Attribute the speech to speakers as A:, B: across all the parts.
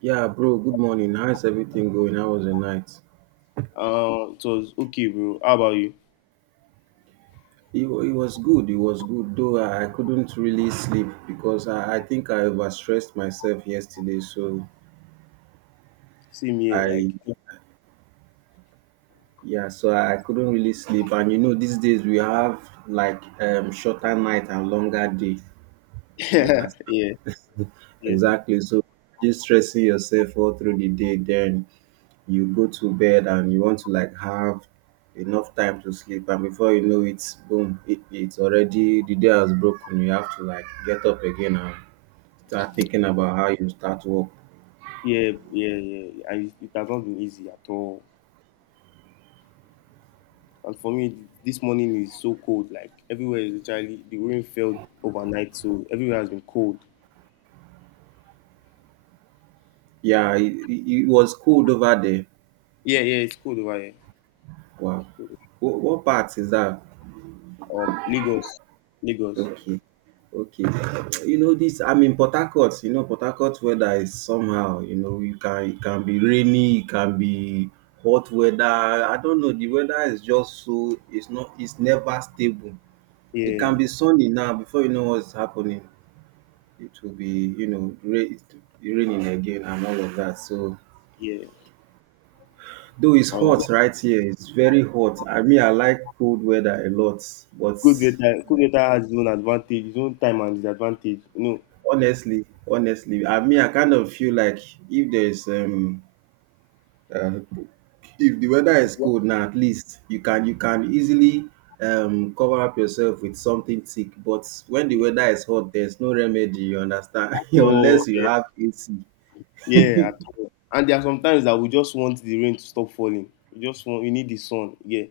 A: Yeah, bro, good morning. How's everything going? How was the night?
B: It was okay, bro. How about you?
A: It was good. It was good, though I couldn't really sleep because I think I overstressed myself yesterday.
B: Same here, like
A: I, yeah, so I couldn't really sleep. And you know, these days we have like shorter night and longer day. You
B: yeah,
A: understand?
B: yeah, yeah,
A: Exactly. So just stressing yourself all through the day, then you go to bed and you want to like have enough time to sleep, and before you know it boom, it's already the day has broken, you have to like get up again and start thinking about how you start work.
B: yeah, yeah. And it has not been easy at all. And for me, this morning is so cold. Like everywhere is literally the rain fell overnight, so everywhere has been cold.
A: Yeah, it was cold over there.
B: Yeah, yeah, it's cold over here.
A: Wow, what part is that?
B: Lagos, Lagos.
A: Okay, okay. You know this, I'm in Port Harcourt. You know Port Harcourt weather is somehow, you know, you can it can be rainy, it can be hot weather. I don't know, the weather is just so it's not, it's never stable. It can
B: Yeah,
A: be sunny now, before you know what's happening, it will be, you know, rain raining again and all of that. So
B: yeah.
A: though it's
B: I
A: hot
B: understand.
A: right here, it's very hot. I mean I like cold weather a lot, but
B: Good weather has its own advantage, its own time and disadvantage.
A: honestly, honestly, I mean, I kind of feel like if there's uh, if the weather is cold now, at least you can easily cover up yourself with something thick. But when the
B: Know,
A: weather is hot, there's no remedy. You understand?
B: at all.
A: Unless you
B: Yeah.
A: have AC.
B: Yeah, at all. And there are some times that we just want the rain to stop falling. We just want we need the sun. Yeah.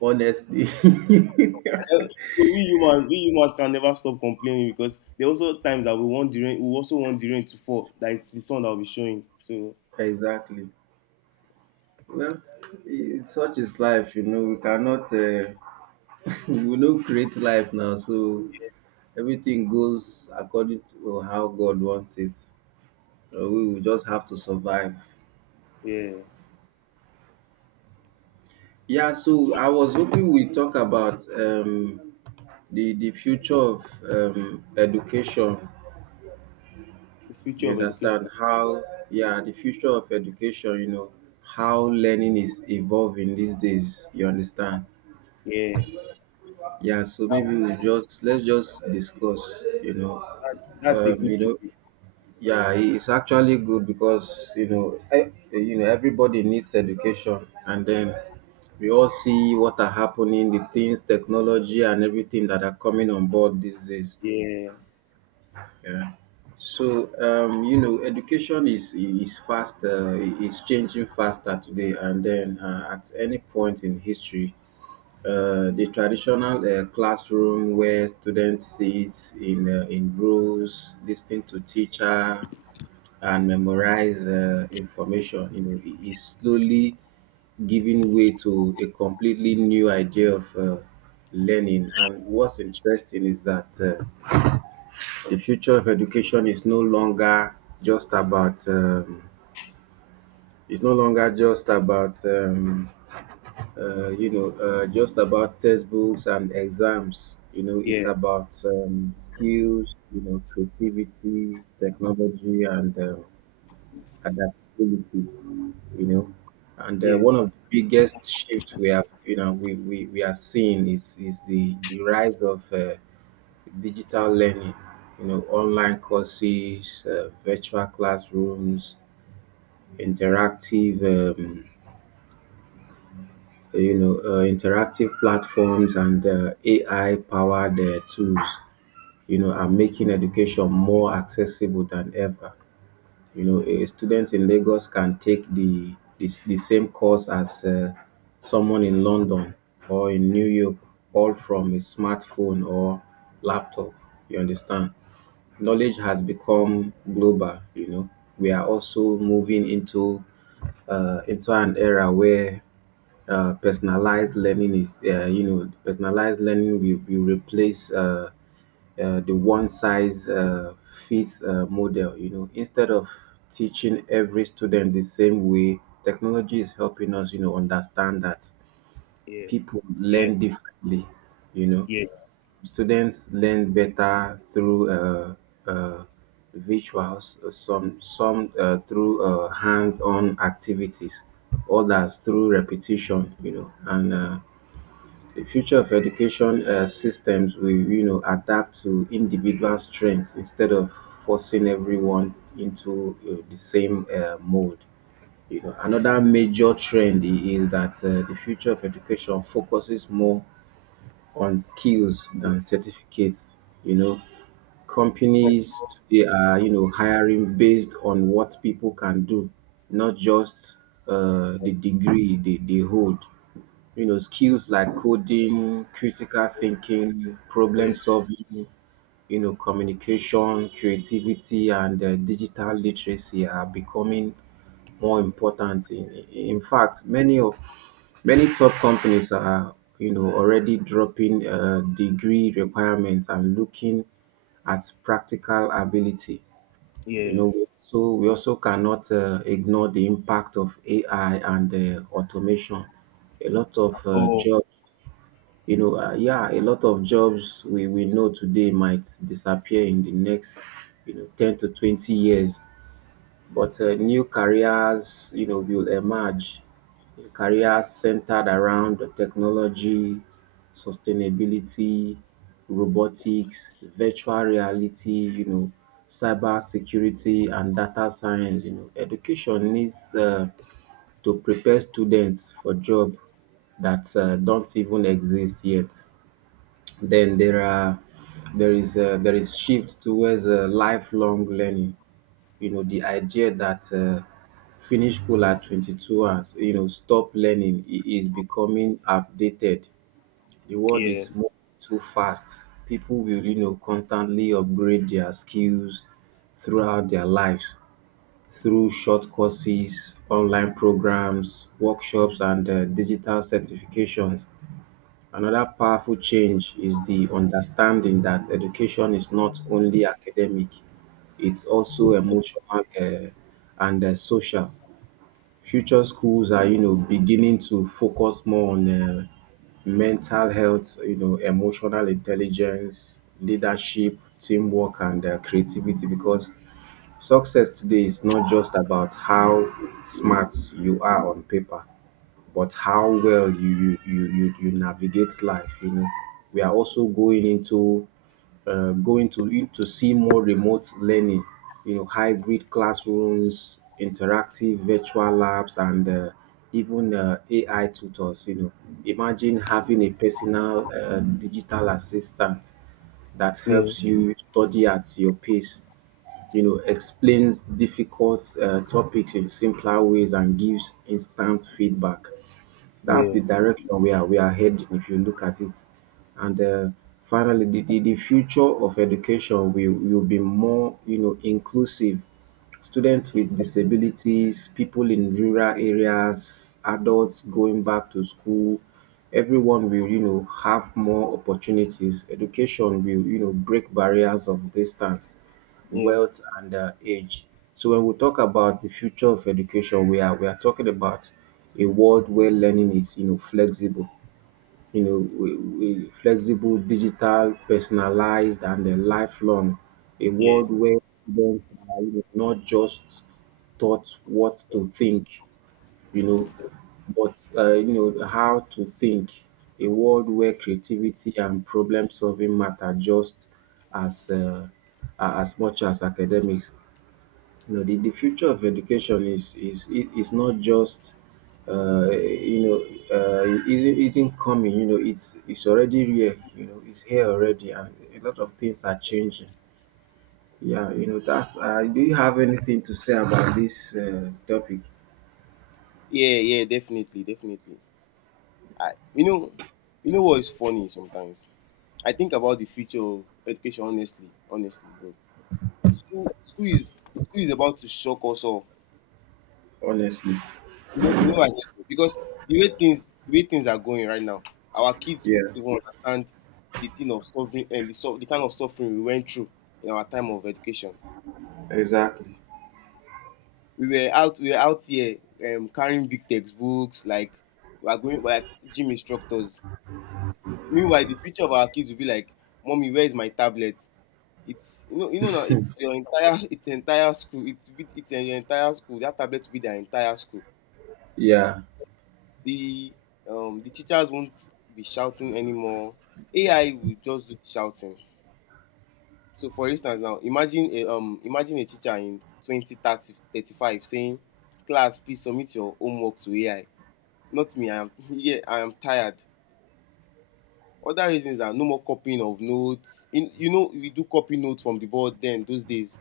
A: Honestly,
B: And then- So we humans can never stop complaining because there are also times that we also want the rain to fall. That is the sun that will be showing. So
A: exactly. Well, it, such is life. You know, we cannot, we no create life now, so everything goes according to how God wants it. We will just have to survive.
B: yeah.
A: Yeah, so I was hoping we talk about the future of education.
B: The future
A: You
B: of
A: understand
B: education.
A: how? Yeah, the future of education. You know how learning is evolving these days. You understand?
B: Yeah.
A: Yeah, so
B: That's
A: maybe we just, let's just discuss. You know,
B: that's a
A: um,
B: good
A: you know
B: topic.
A: yeah, it's actually good because you know, you know, everybody needs education, and then we all see what are happening, the things, technology, and everything that are coming on board these days.
B: Yeah.
A: Yeah. So you know, education is fast. It's changing faster today, and then at any point in history, the traditional classroom where students sit in rows, listening to teacher and memorize information, you know, it is slowly giving way to a completely new idea of learning. And what's interesting is that the future of education is no longer just about it's no longer just about you know just about textbooks and exams. You know, it's
B: Yeah.
A: about skills, you know, creativity, technology, and adaptability, you know. And
B: Yeah.
A: one of the biggest shifts we have, you know, we are seeing is the rise of digital learning, you know, online courses, virtual classrooms, interactive, you know, interactive platforms, and AI powered tools, you know, are making education more accessible than ever. You know, a student in Lagos can take the same course as someone in London or in New York, all from a smartphone or laptop, you understand. Knowledge has become global, you know. We are also moving into an era where personalized learning is you know, personalized learning will replace the one size fits model, you know, instead of teaching every student the same way, technology is helping us, you know, understand that
B: Yeah.
A: people
B: Yeah.
A: learn differently. You know,
B: Yes.
A: students learn better through uh, visuals, some through hands-on activities, others through repetition, you know. And the future of education systems will, you know, adapt to individual strengths instead of forcing everyone into the same mold. You know, another major trend is that the future of education focuses more on skills than certificates. You know, companies today are, you know, hiring based on what people can do, not just the degree they hold. You know, skills like coding, critical
B: Yeah.
A: thinking, problem
B: Yeah.
A: solving, you know, communication, creativity, and digital literacy are becoming more important. In fact, many of Many top companies are, you know, already dropping degree requirements and looking at practical ability. You
B: Yeah.
A: know, so we also cannot ignore the impact of AI and automation. A lot
B: At
A: of
B: all.
A: jobs, you know, yeah, a lot of jobs we know today might disappear in the next, you know, 10 to 20 years. But new careers, you know, will emerge. Careers centered around the technology, sustainability, robotics, virtual reality, you know, cyber security and data science. You know, education needs to prepare students for jobs that don't even exist yet. Then there are There is a, there is shift towards lifelong learning. You know, the idea that finish school at 22 hours, you know, stop learning is becoming outdated. The world
B: Yeah.
A: is moving too fast. People will, you know, constantly upgrade their skills throughout their lives through short courses, online programs, workshops, and digital certifications. Another powerful change is the understanding that education is not only academic, it's also emotional uh, and social. Future schools are, you know, beginning to focus more on mental health, you know, emotional intelligence, leadership, teamwork, and creativity. Because success today is not just about how smart you are on paper, but how well you navigate life, you know. We are also going into going to see more remote learning, you know, hybrid classrooms, interactive virtual labs, and even ai tutors, you know. Imagine having a personal digital assistant that
B: Yeah.
A: helps you study at your pace, you know, explains difficult topics in simpler ways and gives instant feedback. That's
B: Yeah.
A: the direction we are heading if you look at it. And finally, the, future of education will be more, you know, inclusive. Students with disabilities, people in rural areas, adults going back to school, everyone will, you know, have more opportunities. Education will, you know, break barriers of distance,
B: Yeah.
A: wealth, and age. So when we talk about the future of education, we are talking about a world where learning is, you know, flexible, flexible, digital, personalized, and lifelong. A
B: Yeah.
A: world where students are, you know, not just taught what to think, you know. But, you know, how to think, a world where creativity and problem solving matter just as as much as academics. You know, the future of education is it is not just uh, you know it isn't coming. You know, it's already here. You know, it's here already, and a lot of things are changing. Yeah, you know, that's. Do you have anything to say about this topic?
B: Yeah. Yeah, definitely, definitely. I, you know, you know what is funny sometimes? I think about the future of education honestly, honestly, bro. School is about to shock us all.
A: Honestly,
B: You know what I mean? Because the way things are going right now, our kids won't
A: yeah,
B: even understand the thing of suffering and the so the kind of suffering we went through in our time of education.
A: exactly.
B: We were out here carrying big textbooks, like we are like gym instructors. Meanwhile, the future of our kids will be like, "Mommy, where is my tablet?" It's you know now it's your entire it's entire school. It's your entire school. That tablet will be their entire school.
A: Yeah.
B: The the teachers won't be shouting anymore. AI will just do the shouting. So for instance now, imagine a teacher in 20, 30, 35 saying, "Class, please submit your homework to AI." Not me. I am yeah, I am tired. Other reasons are no more copying of notes. In, you know, we do copy notes from the board then those days.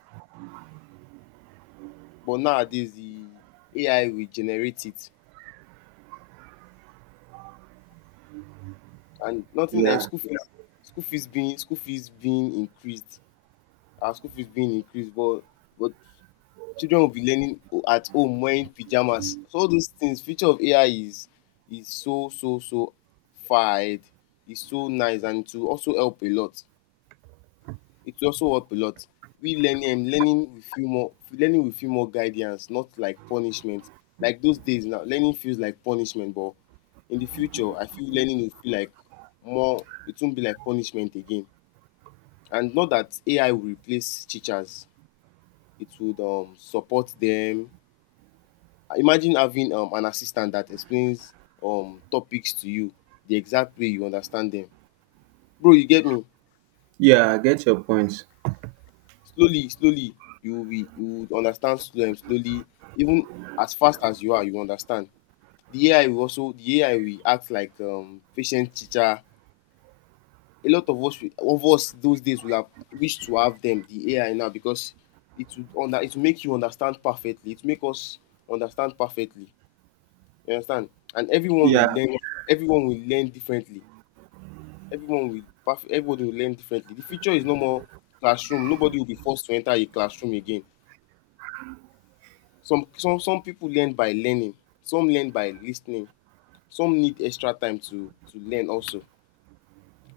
B: But nowadays the AI will generate it, and nothing like
A: Yeah.
B: school fees school fees being increased, our school fees being increased, but children will be learning o- at home wearing pyjamas. So all those things, future of AI is so so so far ahead. It's so nice and to also help a lot. It will also help a lot. We learning learning will feel more learning will feel more guidance, not like punishment. Like those days now, learning feels like punishment, but in the future, I feel learning will feel like more. It won't be like punishment again. And not that AI will replace teachers. It would support them. Imagine having an assistant that explains topics to you the exact way you understand them. Bro, you get me?
A: Yeah. I get your point.
B: Slowly, slowly, you will be you would understand slowly. Even as fast as you are, you understand. The AI will also the AI will act like patient teacher. A lot of us will- of us those days will have wished to have them, the AI now, because it will make you understand perfectly. It will make us understand perfectly. You understand? And everyone will
A: Yeah,
B: learn everyone will learn differently. Everyone will perf- everybody will learn differently. The future is no more classroom. Nobody will be forced to enter a classroom again. Some people learn by learning, some learn by listening, some need extra time to learn also.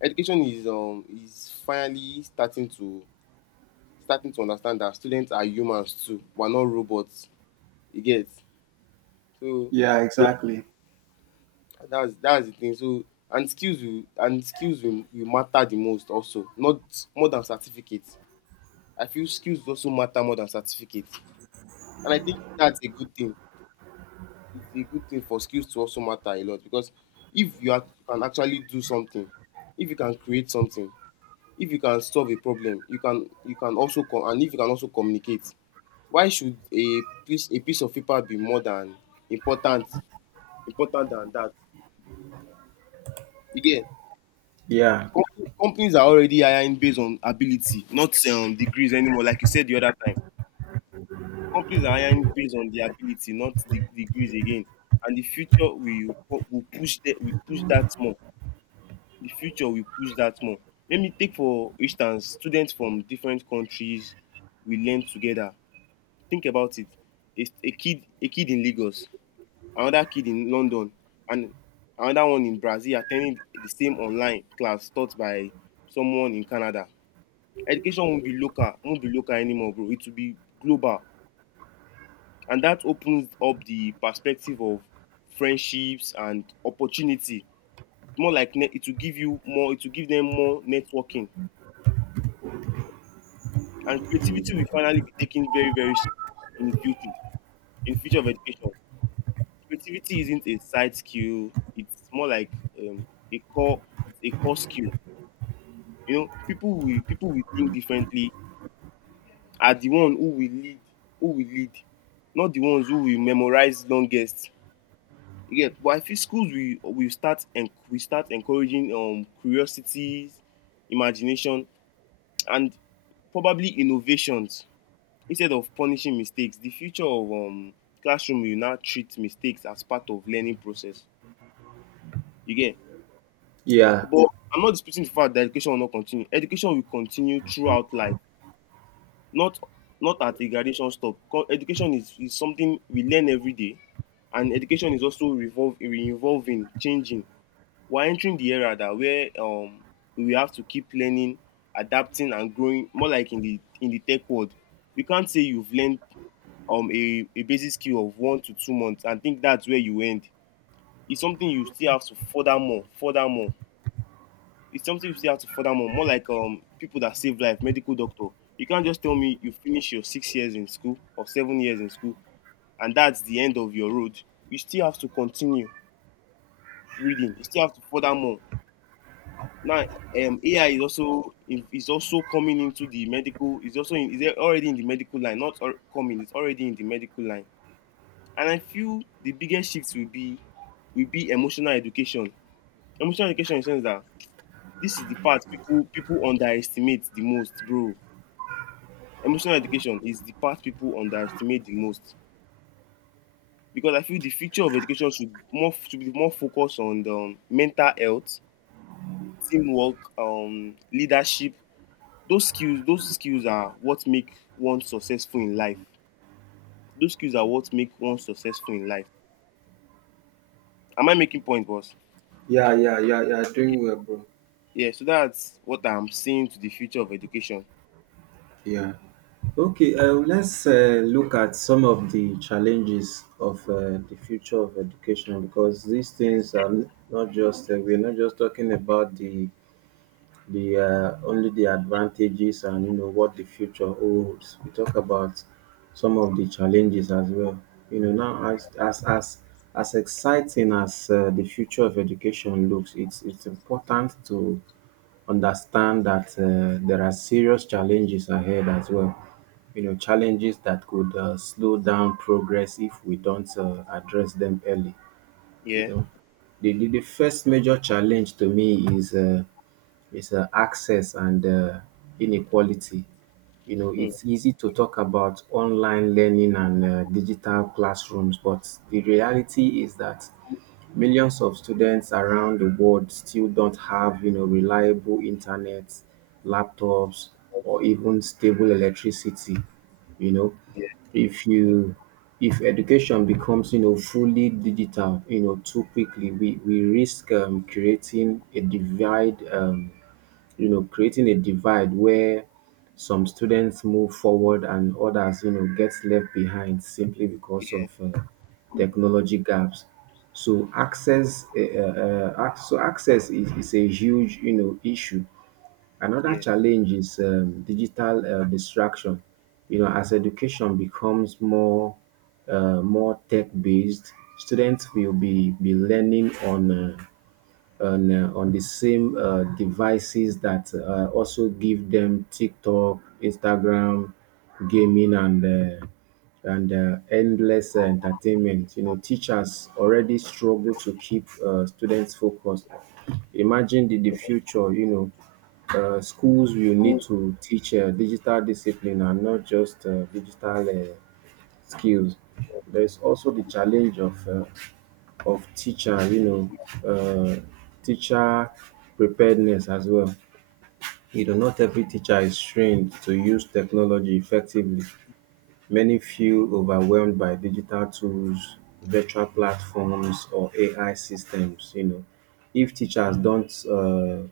B: Education is finally starting to understand that students are humans too. We're not robots, you get. So
A: yeah, exactly.
B: that's the thing. So and skills will matter the most, also not more than certificates. I feel skills also matter more than certificates, and I think that's a good thing. It's a good thing for skills to also matter a lot because if can actually do something, if you can create something, if you can solve a problem, you can also com- and if you can also communicate. Why should a piece of paper be more than important important than that? Again,
A: Yeah.
B: com- companies are already hiring based on ability, not degrees anymore. Like you said the other time, companies are hiring based on their ability, not the degrees again. And the future we push that more. The future will push that more. Let me take for instance students from different countries will learn together. Think about it. A kid in Lagos, another kid in London, and another one in Brazil attending the same online class taught by someone in Canada. Education won't be local anymore, bro. It will be global. And that opens up the perspective of friendships and opportunity. More like net, it will give them more networking. And creativity will finally be taken very very serious in the future, in future of education. Creativity isn't a side skill. It's more like um, a core. It's a core skill. You know, people will think differently, are the one who will lead, who will lead, not the ones who will memorize longest. Yeah, but I feel schools, we start encouraging curiosity, imagination, and probably innovations instead of punishing mistakes. The future of classroom will now treat mistakes as part of learning process, you get.
A: Yeah.
B: But I'm not disputing the fact that education will not continue. Education will continue throughout life, not at a graduation stop. Co- education is something we learn every day, and education is also revolve re-evolving, changing. We're entering the era that where we have to keep learning, adapting and growing, more like in the tech world. You can't say you've learned a basic skill of 1 to 2 months and think that's where you end. It's something you still have to further more, further more. It's something you still have to further more. More like people that save life, medical doctor. You can't just tell me you finish your 6 years in school or 7 years in school, and that's the end of your road. You still have to continue reading. You still have to further more. Now, AI is also coming into the medical. Is also in, is already in the medical line. Not al- coming. It's already in the medical line. And I feel the biggest shift will be emotional education. Emotional education in the sense that this is the part people underestimate the most, bro. Emotional education is the part people underestimate the most because I feel the future of education should be more focused on the mental health, teamwork, leadership. Those skills are what make one successful in life. Those skills are what make one successful in life. Am I making point, boss?
A: Yeah, yeah, yeah, yeah.
B: Ye-
A: Doing well, bro.
B: yeah, so that's what I'm seeing to the future of education.
A: Yeah. Okay. Let's look at some of the challenges of the future of education, because these things are not just we're not just talking about the only the advantages and you know what the future holds. We talk about some of the challenges as well. You know now as exciting as the future of education looks, it's important to understand that there are serious challenges ahead as well. You know, challenges that could slow down progress if we don't address them early, you
B: Yeah.
A: know. The first major challenge to me is access and inequality. You know,
B: Hmm.
A: it's easy to talk about online learning and digital classrooms, but the reality is that millions of students around the world still don't have, you know, reliable internet, laptops, or even stable electricity, you know.
B: Yeah,
A: if you if education becomes, you know, fully digital, you know, too quickly, we risk creating a divide, creating a divide where some students move forward and others, you know, get left behind simply because of
B: yeah,
A: technology gaps. So access, so access is a huge, you know, issue. Another
B: yeah,
A: challenge is digital distraction. You know, as education becomes more, more tech based, students will be learning on. On the same devices that also give them TikTok, Instagram, gaming, and uh, endless entertainment. You know, teachers already struggle to keep students focused. Imagine the future. Schools will need to teach digital discipline and not just digital skills. There is also the challenge of of teacher you know um teacher preparedness as well. You know, not every teacher is trained to use technology effectively. Many feel overwhelmed by digital tools, virtual platforms or AI systems. If teachers don't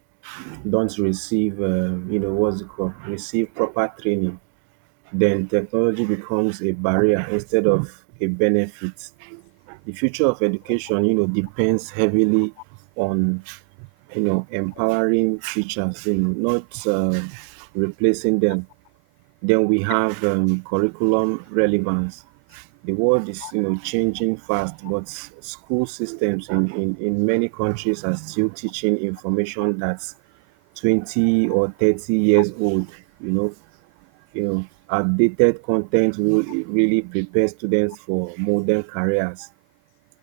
A: don't receive you know what's it called receive proper training, then technology becomes a barrier instead of a benefit. The future of education, you know, depends heavily on, you know, empowering teachers, you know, not replacing them. Then we have curriculum relevance. The world is, you know, changing fast, but school systems in many countries are still teaching information that's 20 or 30 years old. You know, you know, outdated content will really prepare students for modern careers,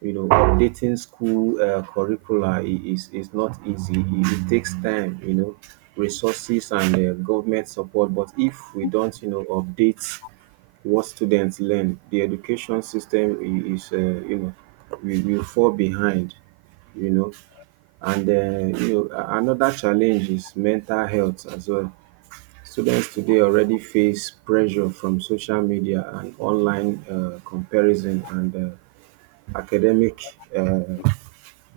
A: you know. Updating school curricula is not easy. It takes time, you know, resources and government support. But if we don't, you know, update what students learn, the education system, I- is you know, we will fall behind, you know. And you know, another challenge is mental health as well. Students today already face pressure from social media and online comparison and academic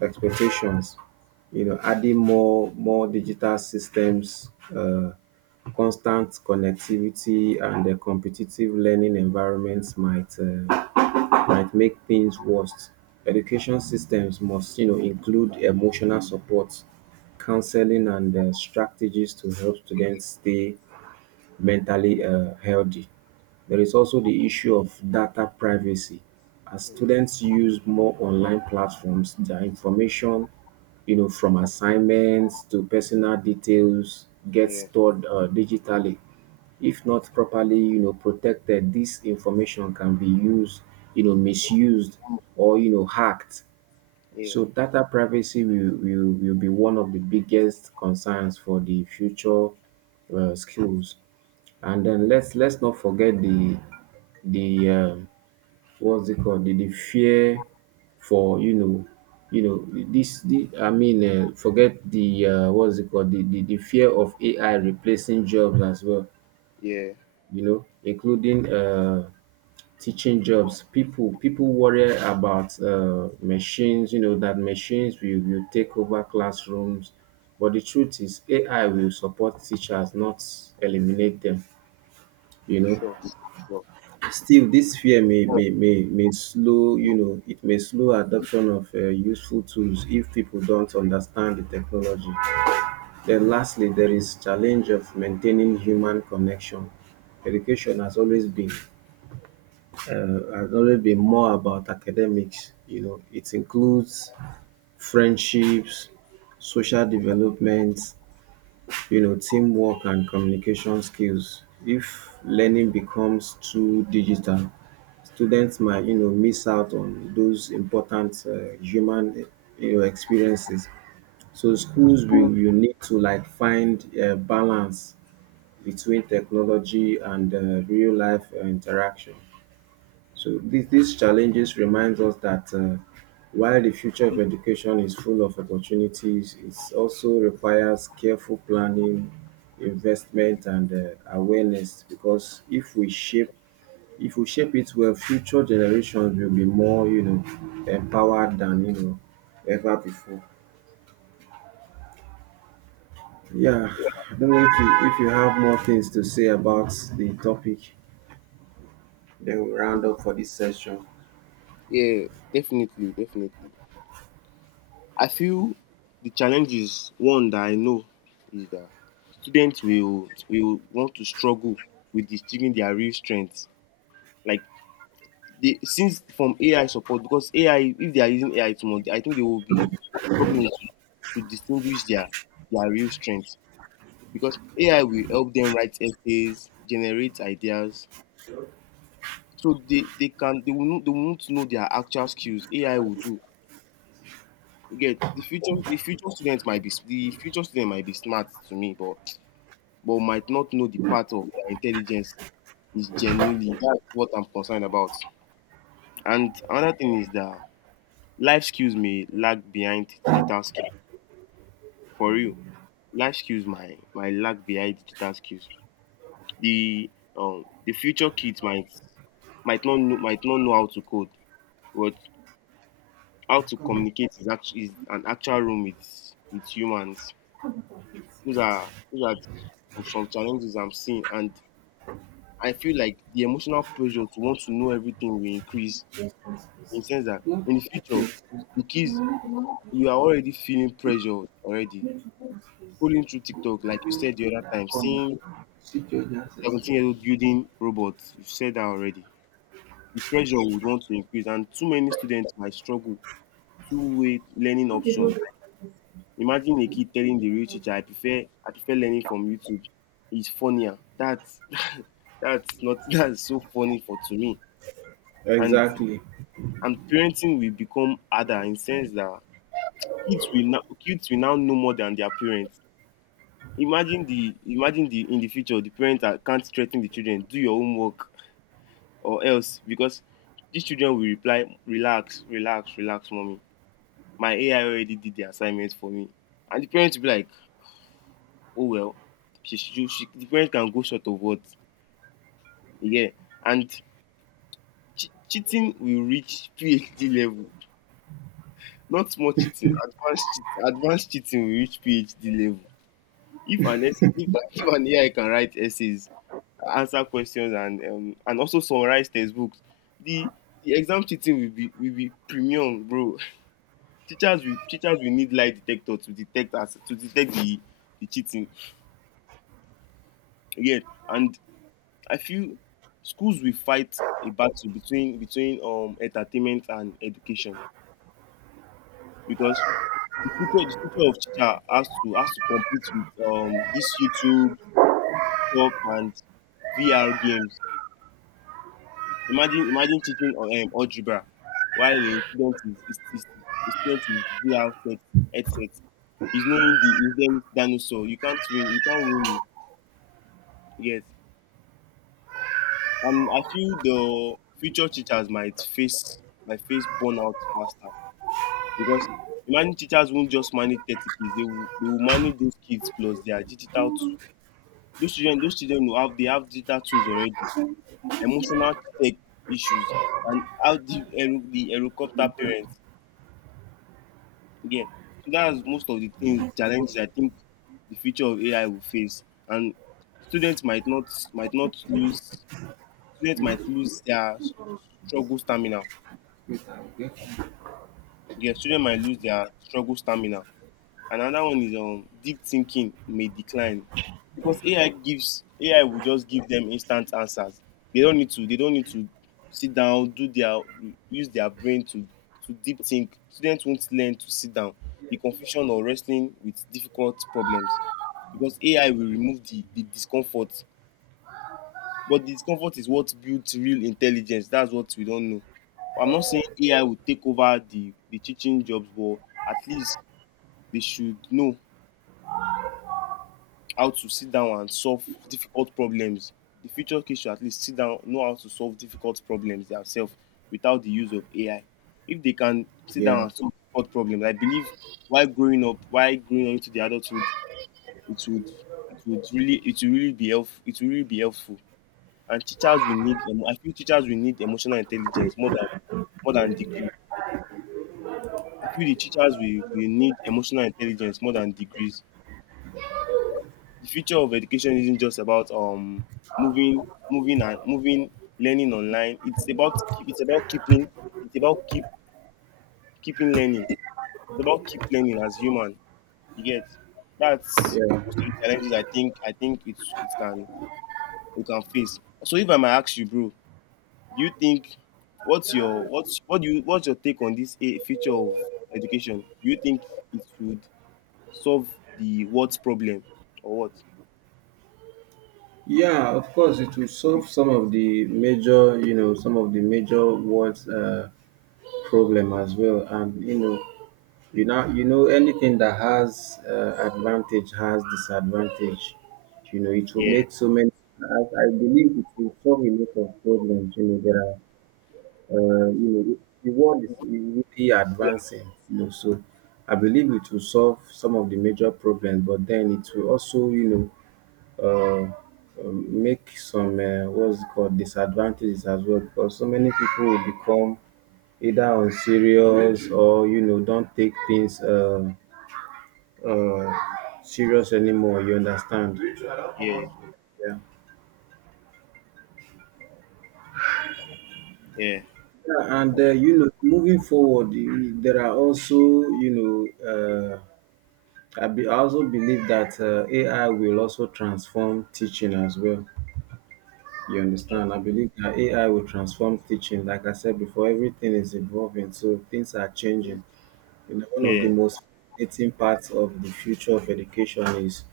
A: expectations. You know, adding more digital systems, uh, constant connectivity and a competitive learning environments might make things worse. Education systems must, you know, include emotional support, counseling and strategies to help students stay mentally healthy. There is also the issue of data privacy. As students use more online platforms, their information, you know, from assignments to personal details, gets
B: yeah,
A: stored digitally. If not properly, you know, protected, this information can be used, you know, misused or, you know, hacked.
B: yeah,
A: So data privacy will be one of the biggest concerns for the future skills. And then let's not forget the what's it called the fear for you know this the, I mean forget the what's it called the fear of AI replacing jobs as well,
B: yeah.
A: you know, including teaching jobs. People worry about machines, you know, that machines will take over classrooms. But the truth is, AI will support teachers, not eliminate them. You know,
B: Sure. Sure.
A: still this fear may
B: Sure.
A: may may, may slow, you know, it may slow adoption of useful tools if people don't understand the technology. Then lastly, there is challenge of maintaining human connection. Education has always been more about academics. You know, it includes friendships, social development, you know, teamwork and communication skills. If learning becomes too digital, students might, you know, miss out on those important human, you know, experiences. So schools will you need to like find a balance between technology and real life interaction. So these challenges reminds us that while the future of education is full of opportunities, it also requires careful planning, investment, and awareness. Because if we shape it well, future generations will be more, you know, empowered than, you know, ever before. Yeah, I don't know if you have more things to say about the topic, then we round up for this session.
B: Yeah, definitely, definitely. I feel the challenge is one that I know is that students will want to struggle with distinguishing their real strengths, like they since from AI support. Because AI, if they are using AI too much, I think they will be struggling to distinguish their real strengths because AI will help them write essays, generate ideas. So they will not, they won't know their actual skills. AI will do. You get. The future students might be s- the future student might be smart to me, but might not know the part of their intelligence is genuinely. That's what I'm concerned about. And another thing is that life skills may lag behind digital skills. For real, life skills might lag behind digital skills. The the future kids might might not know how to code, but how to communicate is actually is an actual room with humans. Those are of some challenges I'm seeing, and I feel like the emotional pressure to want to know everything will increase. In the sense that in the future, the kids we are already feeling pressure already. Scrolling through TikTok, like you said the other time, seeing 17-year-old building robots, you've said that already. The pressure would want to increase, and too many students might struggle. Two-way learning options. Imagine a kid telling the real teacher, "I prefer I prefer learning from YouTube. It's funnier." That's that's not that's so funny for to me. And
A: Exactly.
B: and parenting will become harder in sense that kids will now know more than their parents. Imagine the imagine the in the future the parents are, can't threaten the children, do your homework or else, because dis children will reply, relax, relax, relax mummy, my AI already did the assignment for me, and the parent will be like, oh well. She the parent can go short of what. You get. And cheating will reach PhD level. Not small cheating, advanced cheating will reach PhD level. If an AI can write essays, answer questions, and also summarize textbooks, the exam cheating will be premium, bro. Teachers will need lie detector to detect us, to detect the cheating, yeah. And I feel schools will fight a battle between entertainment and education, because the future of teacher has to compete with this YouTube, TikTok, and VR games. Imagine teaching algebra while a student is VR set, headset, he's knowing the hidden dinosaur. You can't win, you can't win. Yes. And I feel the future teachers might face burnout faster, because imagine teachers won't just manage 30 kids; they will manage those kids plus their digital tools. Those children will have they have digital tools already, emotional tech issues, and how the the helicopter parents again. So that's most of the things, challenges I think the future of AI will face, and students might not lose students might lose their struggle stamina. Yes, children might lose their struggle stamina. Another one is, deep thinking may decline, because AI will just give them instant answers. They don't need to sit down, do their use their brain to deep think. Students won't learn to sit down. The confusion or wrestling with difficult problems, because AI will remove the discomfort. But discomfort is what builds real intelligence. That's what we don't know. I'm not saying AI will take over the teaching jobs, but at least they should know how to sit down and solve difficult problems. The future kids should at least sit down, know how to solve difficult problems themselves without the use of AI. If they can sit down
A: Yeah.
B: and solve difficult problems, I believe, while growing up into the adulthood, it would, it would really it will really be helpful it will really be helpful. And teachers will need emotional intelligence more than, more than degrees. I feel the teachers will need emotional intelligence more than degrees. The future of education isn't just about, moving moving and moving learning online. It's about it's about keep keeping learning. It's about keep learning as human. You get. That's most
A: Yeah.
B: of the challenges I think it can, we can face. So if I might ask you, bro, do you think, what's what's your take on this, a future of education, do you think it should solve the, what problem, or what.
A: Yeah, of course, it will solve some of the major, you know, some of the major words problem as well. And you know, anything that has advantage has disadvantage. You know, it will
B: Yeah.
A: make so many. I believe it will solve a lot of problems. You know, there are, you know, the world is really
B: Yeah.
A: advancing, you know. So I believe it will solve some of the major problems, but then it will also, you know, uh, make some what's it called disadvantages as well, because so many people will become either unserious or, you know, don't take things uh, serious anymore. You understand?
B: Yeah.
A: Yeah. Yeah, and you know, moving forward, there are also, you know, I also believe that AI will also transform teaching as well. You understand? I believe that AI will transform teaching. Like I said before, everything is evolving, so things are changing. You know, one of the
B: Yeah.
A: most fascinating parts of the future of education is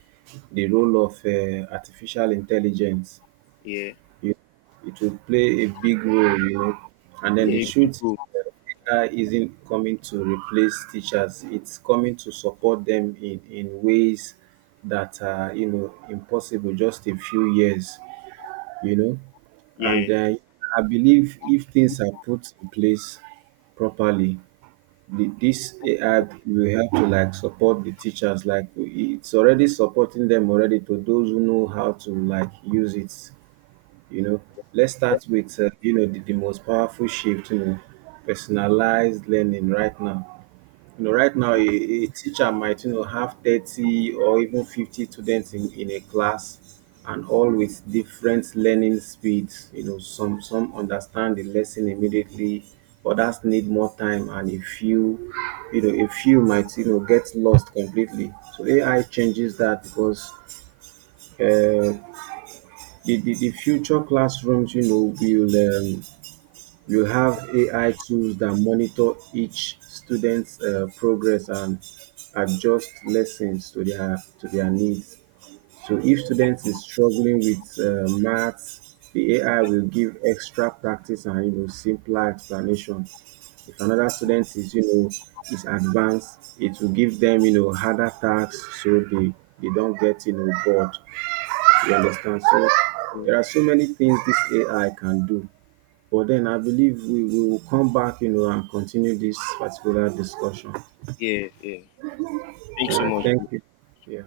A: the role of artificial intelligence.
B: Yeah.
A: You, it will play a big role, you know. And then the
B: Yeah, good
A: truth,
B: goal.
A: uh, AI isn't coming to replace teachers. It's coming to support them in ways that are, you know, impossible just a few years, you know. And
B: Yeah.
A: I believe if things are put in place properly, this AI will help to like support the teachers. Like it's already supporting them already to those who know how to like use it. You know, let's start with you know, the most powerful shift. You know, personalized learning right now. You know, right now, a teacher might, you know, have 30 or even 50 students in a class, and all with different learning speeds. You know, some understand the lesson immediately, others need more time, and a few, you know, a few might, you know, get lost completely. So AI changes that because uh, the future classrooms, you know, will you have AI tools that monitor each student's progress and adjust lessons to their needs. So if students is struggling with maths, the AI will give extra practice and, you know, simpler explanation. If another student is, you know, is advanced, it will give them, you know, harder tasks so they don't get, you know, bored. You understand? So there are so many things this AI can do. But then I believe we will come back, you know, and continue this particular discussion.
B: Yeah. Yeah.
A: All
B: Thanks so
A: right.
B: much.
A: Thank you. Yeah.